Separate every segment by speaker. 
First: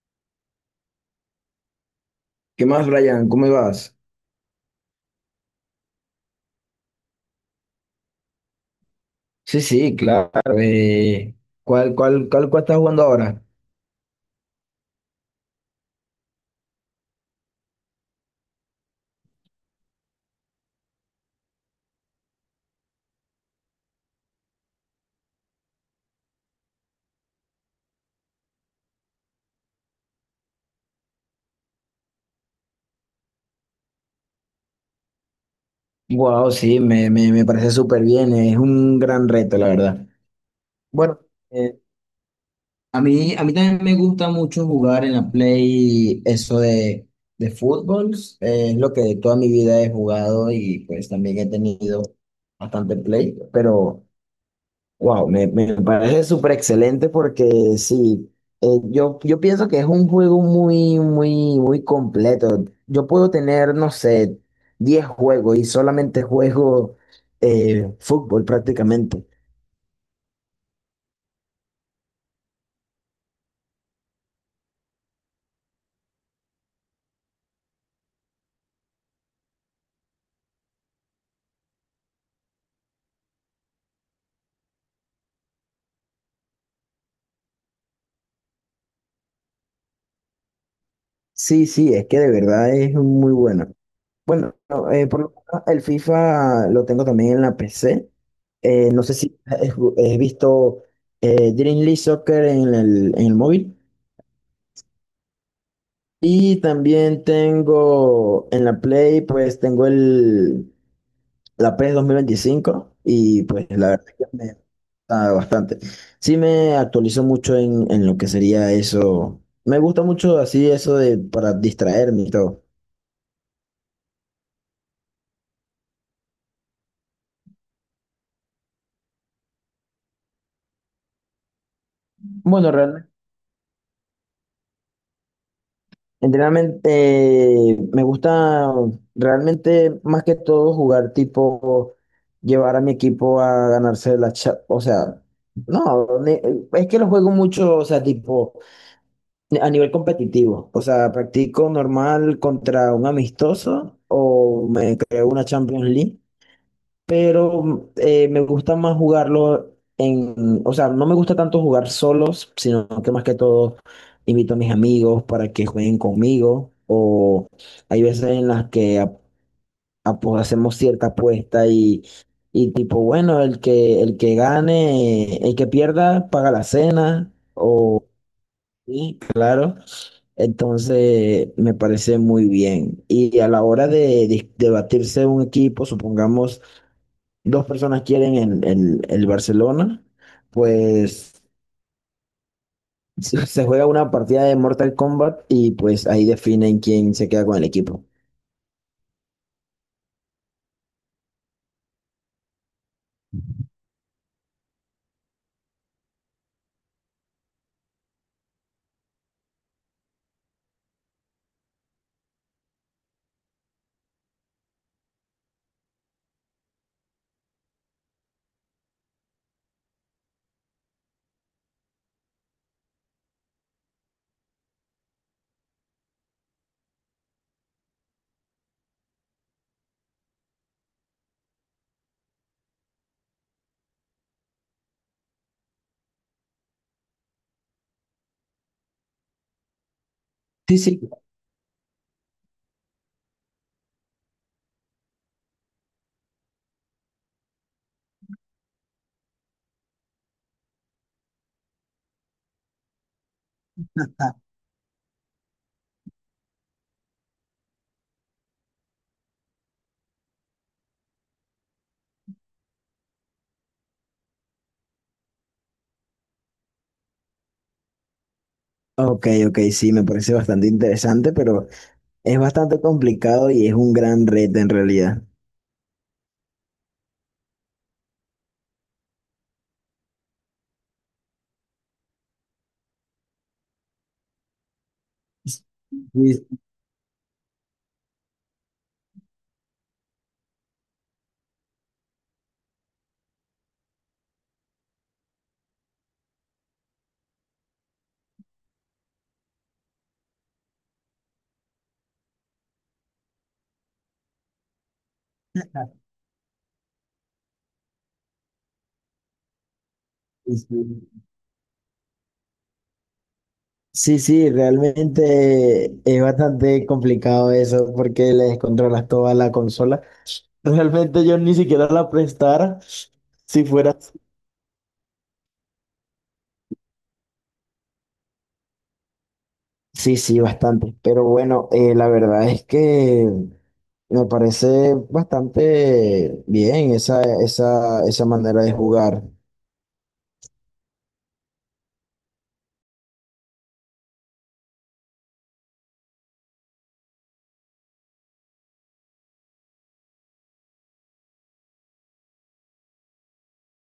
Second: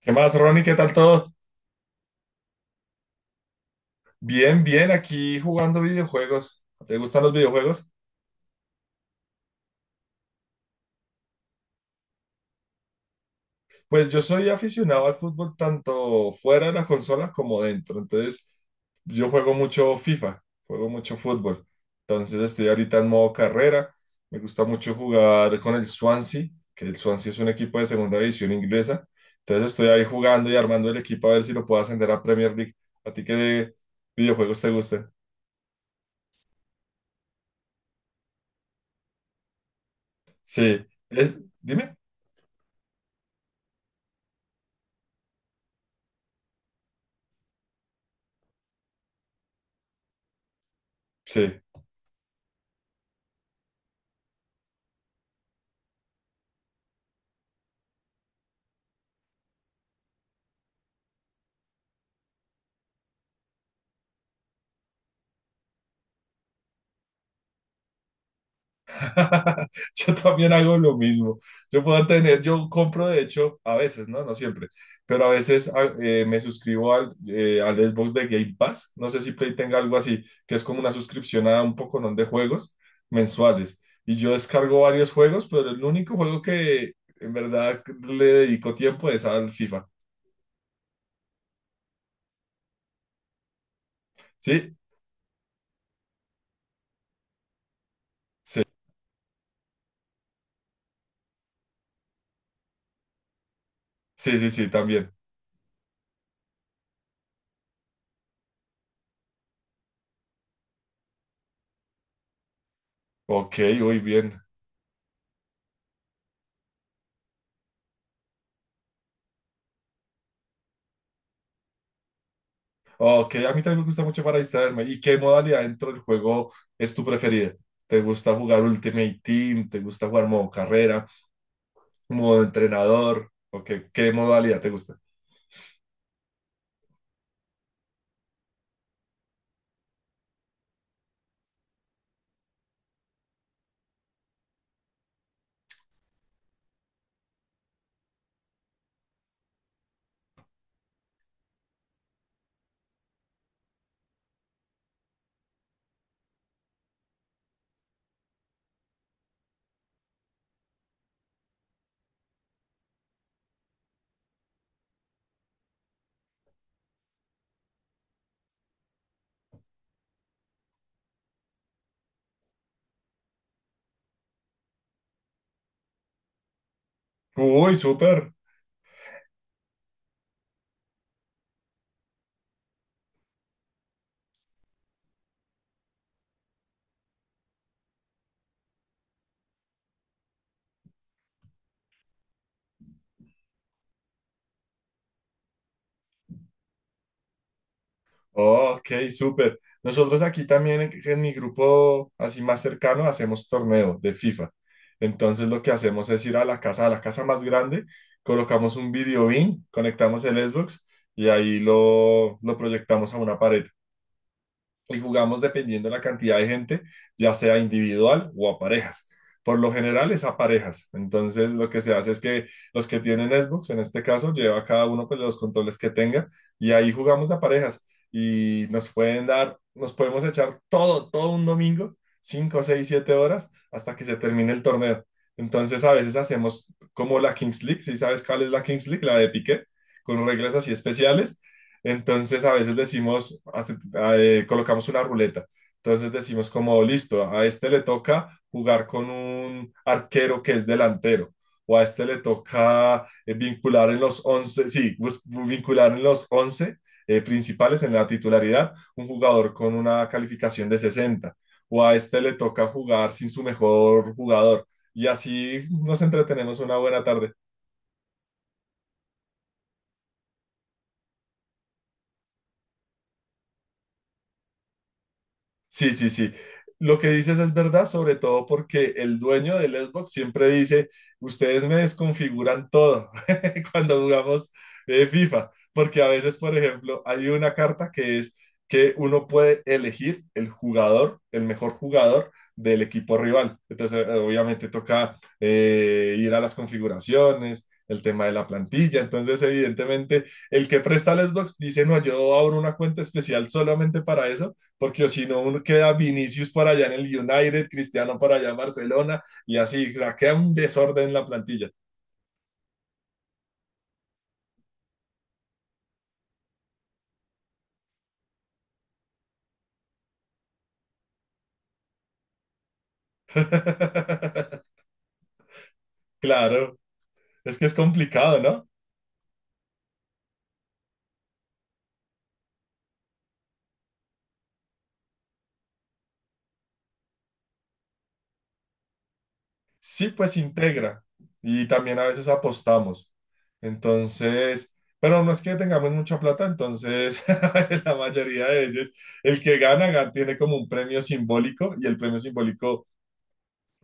Speaker 1: ¿Qué más, Ronnie? ¿Qué tal todo?
Speaker 2: ¿Qué más, Brian? ¿Cómo vas?
Speaker 1: Bien, bien, aquí jugando videojuegos. ¿Te gustan los videojuegos?
Speaker 2: Sí, sí, claro. eh, ¿cuál estás jugando ahora?
Speaker 1: Pues yo soy aficionado al fútbol tanto fuera de la consola como dentro. Entonces, yo juego mucho FIFA, juego mucho fútbol. Entonces, estoy ahorita en modo carrera. Me gusta mucho jugar con el Swansea, que el Swansea es un equipo de segunda división inglesa. Entonces, estoy ahí jugando y armando el equipo a ver si lo puedo ascender a Premier League. ¿A ti qué videojuegos te gustan?
Speaker 2: Wow, sí, me parece súper bien. Es un gran reto, la verdad.
Speaker 1: Sí,
Speaker 2: Bueno,
Speaker 1: es,
Speaker 2: eh,
Speaker 1: dime.
Speaker 2: a mí también me gusta mucho jugar en la Play eso de fútbol. Es lo que toda mi vida he jugado y pues también he
Speaker 1: Sí.
Speaker 2: tenido bastante Play, pero... Wow, me parece súper excelente porque sí, yo pienso que es un juego muy completo. Yo puedo tener, no sé, 10 juegos y solamente juego fútbol prácticamente.
Speaker 1: Yo también hago lo mismo. Yo puedo tener, yo compro de hecho, a veces, ¿no? No siempre, pero a veces me suscribo al, al Xbox de Game Pass. No sé si Play tenga algo así, que es como una suscripción a un poconón de juegos mensuales. Y yo descargo varios juegos, pero el único juego que en verdad le dedico tiempo es al FIFA.
Speaker 2: Sí, sí, es que de verdad es muy bueno. Bueno,
Speaker 1: ¿Sí?
Speaker 2: no, por lo menos el FIFA lo tengo también en la PC.
Speaker 1: Sí,
Speaker 2: No sé si has visto Dream League Soccer en el móvil.
Speaker 1: sí, sí, sí, también.
Speaker 2: Y también tengo en la Play, pues tengo el, la PES 2025 y
Speaker 1: Ok,
Speaker 2: pues la
Speaker 1: muy
Speaker 2: verdad que
Speaker 1: bien.
Speaker 2: me gusta bastante. Sí me actualizo mucho en lo que sería eso. Me gusta mucho así eso de para distraerme y todo.
Speaker 1: Ok, a mí también me gusta mucho para distraerme. ¿Y qué modalidad dentro del juego es tu preferida? ¿Te gusta jugar Ultimate Team? ¿Te gusta jugar modo carrera? ¿Modo
Speaker 2: Bueno, realmente,
Speaker 1: entrenador? ¿O qué, qué modalidad te gusta?
Speaker 2: realmente, me gusta realmente más que todo jugar tipo, llevar a mi equipo a ganarse la cha- o sea, no, ne- es que lo juego mucho, o sea, tipo... A nivel competitivo, o sea, practico normal contra un amistoso o me creo una Champions League, pero me gusta más jugarlo en, o sea, no me gusta tanto jugar solos, sino que más que todo invito a mis amigos para que jueguen conmigo o hay veces en las que ap- apo- hacemos cierta apuesta y tipo, bueno, el que gane, el que pierda paga la cena
Speaker 1: Uy,
Speaker 2: o,
Speaker 1: súper.
Speaker 2: sí, claro. Entonces, me parece muy bien. Y a la hora de dis- debatirse un equipo, supongamos dos personas quieren el Barcelona, pues se juega una partida de Mortal Kombat y pues ahí definen quién se queda con el equipo.
Speaker 1: Ok, súper. Nosotros aquí también en mi grupo así más cercano hacemos torneo de FIFA. Entonces lo que hacemos es ir a la casa más grande, colocamos un video beam, conectamos el Xbox y ahí lo proyectamos a una pared. Y jugamos dependiendo de la cantidad de gente, ya sea individual o a parejas. Por lo general es a parejas. Entonces lo que se hace es que los que tienen Xbox, en este caso, lleva cada uno pues, los controles que tenga y ahí jugamos a parejas y nos pueden dar, nos podemos echar todo, todo un domingo, 5 6 7 horas hasta que se termine el torneo. Entonces a veces hacemos como la Kings League, si sabes cuál es la Kings League, la de Piqué, con reglas así
Speaker 2: Sí, sí.
Speaker 1: especiales, entonces a veces decimos, colocamos una ruleta. Entonces decimos como, listo, a este le toca jugar con un arquero que es delantero, o a este le toca vincular en los
Speaker 2: Ah,
Speaker 1: 11 sí, vincular en los 11 principales en la titularidad un jugador con una calificación de 60 o a este le toca jugar sin su mejor jugador. Y así nos entretenemos una buena tarde.
Speaker 2: ok, ok, sí, me parece bastante interesante, pero es bastante complicado y es un gran reto en realidad.
Speaker 1: Sí, sí, sí. Lo que dices es verdad, sobre todo porque el dueño del Xbox siempre dice, ustedes me desconfiguran todo cuando jugamos FIFA,
Speaker 2: Sí,
Speaker 1: porque a veces, por ejemplo, hay una carta que es que uno puede elegir el jugador, el mejor jugador del equipo rival. Entonces, obviamente toca ir a las configuraciones, el tema de la plantilla. Entonces, evidentemente, el que presta el Xbox dice, no, yo abro una cuenta especial solamente para eso porque o si no, uno queda Vinicius para allá en el United, Cristiano para allá en Barcelona, y así, o sea, queda un
Speaker 2: sí,
Speaker 1: desorden
Speaker 2: sí.
Speaker 1: en la plantilla.
Speaker 2: Sí, sí, realmente es bastante complicado eso porque le descontrolas toda la consola. Realmente yo ni siquiera la prestara si fuera... así.
Speaker 1: Claro, es que es complicado, ¿no?
Speaker 2: Sí, sí, bastante. Pero bueno, la verdad es que me parece bastante bien esa manera de jugar.
Speaker 1: Sí, pues integra, y también a veces apostamos. Entonces, pero no es que tengamos mucha plata, entonces la mayoría de veces el que gana, tiene como un premio simbólico, y el premio simbólico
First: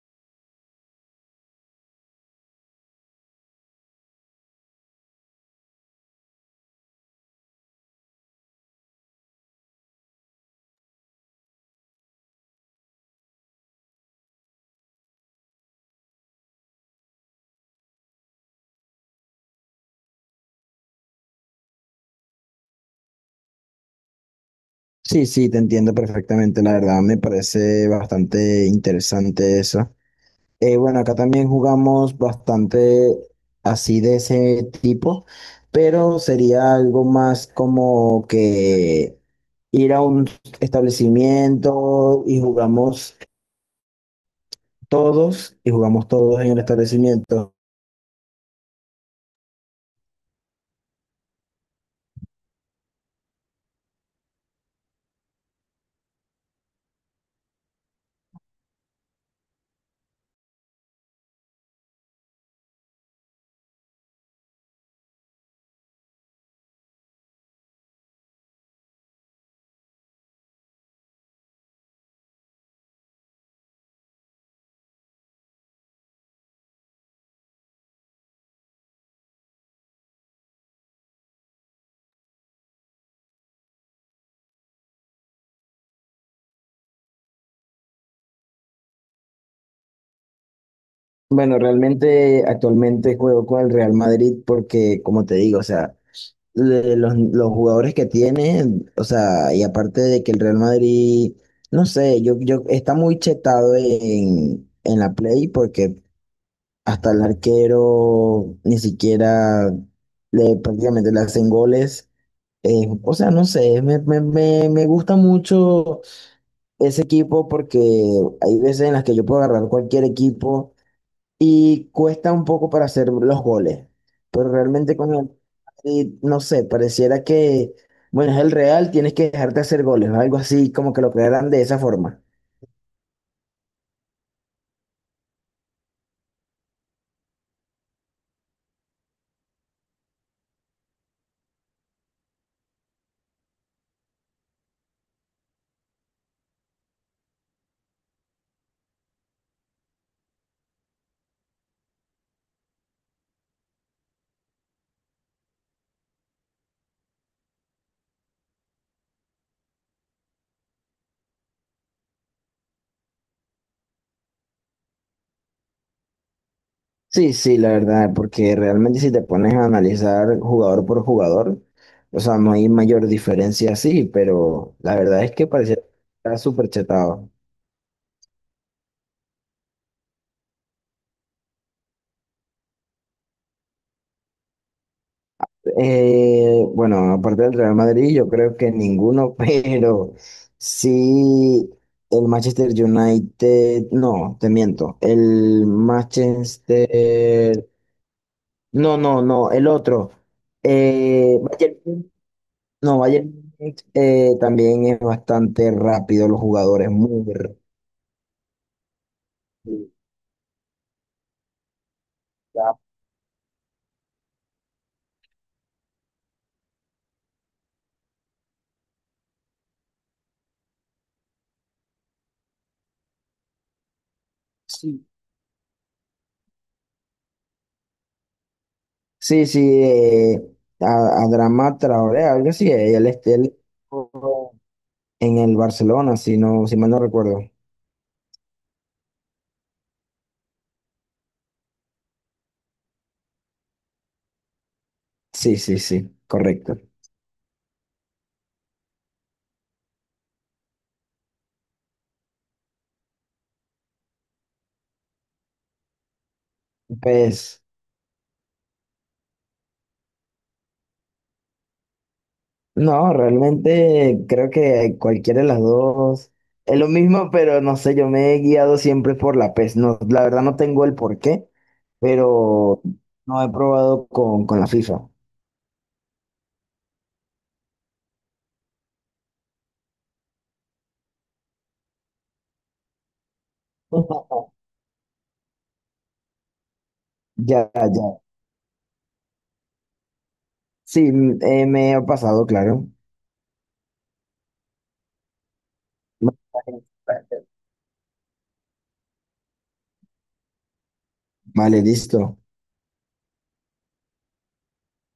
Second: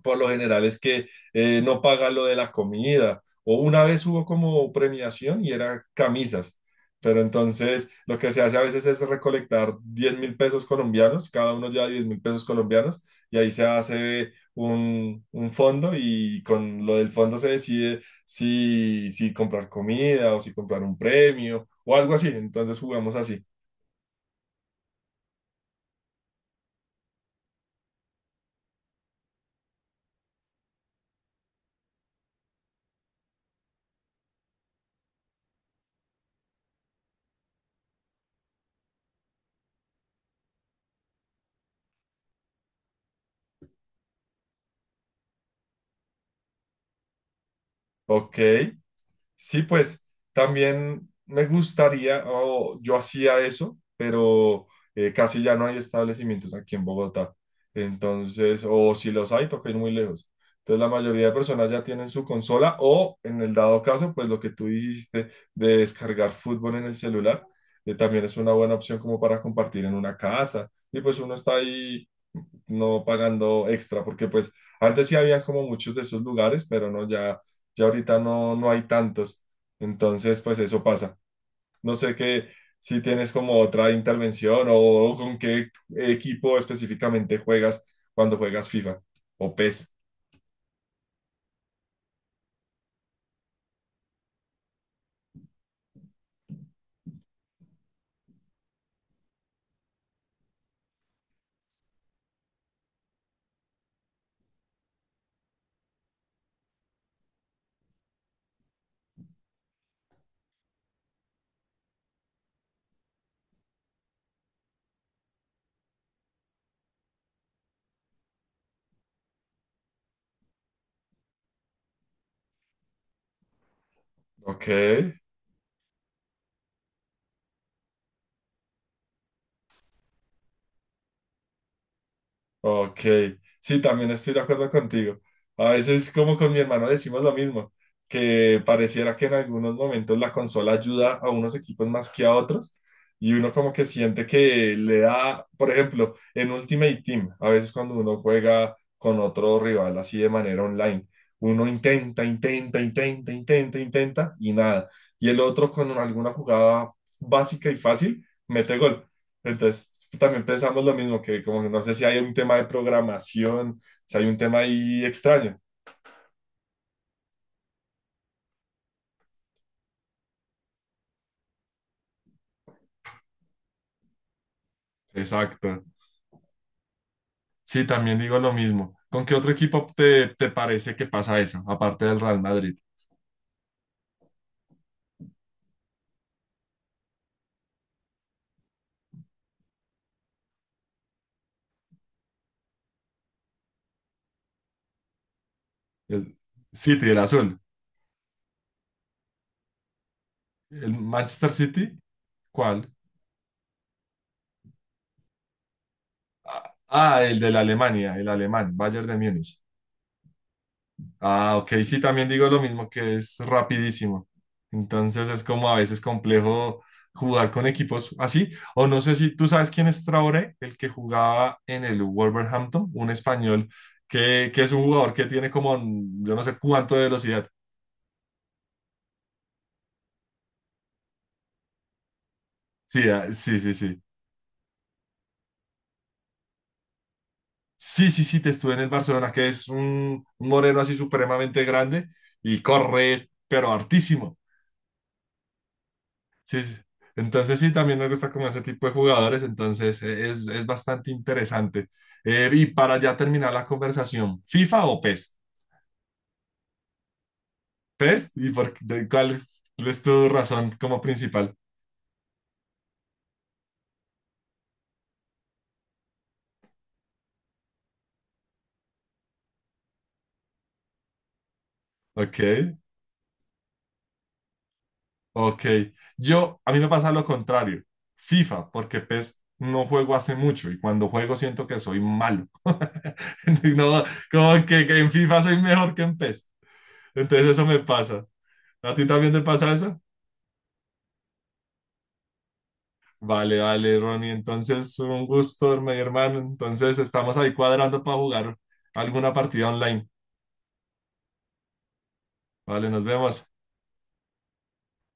Speaker 1: por lo general es que no paga lo de la comida. O una vez hubo como premiación y era camisas. Pero entonces lo que se hace a veces es recolectar 10.000 pesos colombianos, cada uno lleva 10.000 pesos colombianos y ahí se hace un fondo y con lo del fondo se decide si, si comprar comida o si comprar un premio o algo así. Entonces jugamos así.
Speaker 2: Sí, sí, te entiendo perfectamente, la verdad me parece bastante interesante eso. Bueno, acá también jugamos bastante así de ese tipo, pero sería algo más como que ir a un establecimiento y jugamos todos en el establecimiento.
Speaker 1: Ok. Sí, pues también me gustaría, o yo hacía eso, pero casi ya no hay establecimientos aquí en Bogotá. Entonces, o si los hay, toca ir muy lejos. Entonces, la mayoría de personas ya tienen su consola o, en el dado caso, pues lo que tú dijiste de descargar fútbol en el celular, también es una buena opción como para compartir en una casa. Y pues uno está ahí no pagando extra, porque pues antes sí había como muchos de esos lugares, pero no, ya, ya ahorita no, no hay tantos. Entonces, pues eso pasa. No sé qué, si tienes como otra intervención o con qué equipo específicamente juegas cuando juegas FIFA o PES.
Speaker 2: Bueno, realmente actualmente juego con el Real Madrid porque, como te digo, o sea, le- los jugadores que tiene, o sea, y aparte de que el Real Madrid, no sé, yo está muy chetado en la play porque hasta el arquero ni siquiera le prácticamente le hacen goles. O sea, no sé, me gusta mucho ese equipo porque hay veces en las que yo puedo agarrar cualquier equipo y cuesta un poco para hacer los goles. Pero
Speaker 1: Ok.
Speaker 2: realmente con el Madrid, no sé, pareciera que, bueno, es el Real, tienes que dejarte hacer goles, ¿no? Algo así, como que lo crearan de esa forma.
Speaker 1: Ok, sí, también estoy de acuerdo contigo. A veces, como con mi hermano, decimos lo mismo, que pareciera que en algunos momentos la consola ayuda a unos equipos más que a otros, y uno como que siente que le da, por ejemplo, en Ultimate Team, a veces cuando uno juega con otro rival así de manera online, uno intenta, intenta, intenta, intenta, intenta, y nada. Y el otro con alguna jugada básica y fácil, mete gol. Entonces, también pensamos lo mismo, que como que no sé si hay un tema de programación, si hay un tema ahí extraño.
Speaker 2: Sí, sí, la verdad, porque realmente si te pones a analizar jugador por jugador, o sea, no hay mayor diferencia así, pero la verdad es que pareciera
Speaker 1: Exacto.
Speaker 2: que está súper chetado.
Speaker 1: Sí, también digo lo mismo. ¿Con qué otro equipo te, te parece que pasa eso, aparte del Real Madrid?
Speaker 2: Bueno, aparte del Real Madrid, yo creo que ninguno, pero sí el Manchester United, no, te miento, el
Speaker 1: El City, el azul.
Speaker 2: Manchester, no, no, no, el otro,
Speaker 1: ¿El Manchester City?
Speaker 2: Bayern,
Speaker 1: ¿Cuál?
Speaker 2: no, Bayern, también es bastante rápido, los
Speaker 1: Ah,
Speaker 2: jugadores
Speaker 1: ah,
Speaker 2: muy
Speaker 1: el de
Speaker 2: rápido.
Speaker 1: la Alemania, el alemán, Bayern de Múnich. Ah, ok, sí, también digo lo mismo, que es rapidísimo. Entonces es como a veces complejo jugar con equipos así. O no sé si tú sabes quién es Traoré, el que jugaba en el Wolverhampton, un español que es un
Speaker 2: Sí,
Speaker 1: jugador que tiene como yo no sé cuánto de velocidad.
Speaker 2: sí, sí, a Adama Traoré, algo así, él,
Speaker 1: Sí, ah,
Speaker 2: este, él,
Speaker 1: sí, sí, sí.
Speaker 2: en el Barcelona, si no, si mal no recuerdo.
Speaker 1: Sí, sí, sí, te estuve en el Barcelona, que es un moreno así supremamente grande y corre, pero hartísimo.
Speaker 2: Sí, sí, sí,
Speaker 1: Sí, sí.
Speaker 2: correcto.
Speaker 1: Entonces sí, también me gusta como ese tipo de jugadores, entonces es bastante interesante. Y para ya terminar la conversación, ¿FIFA o PES?
Speaker 2: Pues
Speaker 1: ¿PES? ¿Y por, qué- de cuál es tu razón como principal?
Speaker 2: no, realmente creo que cualquiera de las dos es lo mismo, pero no sé, yo me he guiado siempre por la PES. No, la verdad no tengo el porqué,
Speaker 1: Ok,
Speaker 2: pero no he probado con la FIFA.
Speaker 1: ok. Yo, a mí me pasa lo contrario, FIFA, porque PES no juego hace mucho y cuando juego siento que soy malo. No, como que en FIFA soy mejor que en PES. Entonces eso
Speaker 2: Ya,
Speaker 1: me
Speaker 2: ya.
Speaker 1: pasa. ¿A ti también te pasa eso?
Speaker 2: Sí, m- me ha pasado, claro.
Speaker 1: Vale, vale, Ronnie. Entonces, un gusto, mi hermano. Entonces, estamos ahí cuadrando para jugar alguna partida online.
Speaker 2: Vale, listo.
Speaker 1: Vale, nos vemos.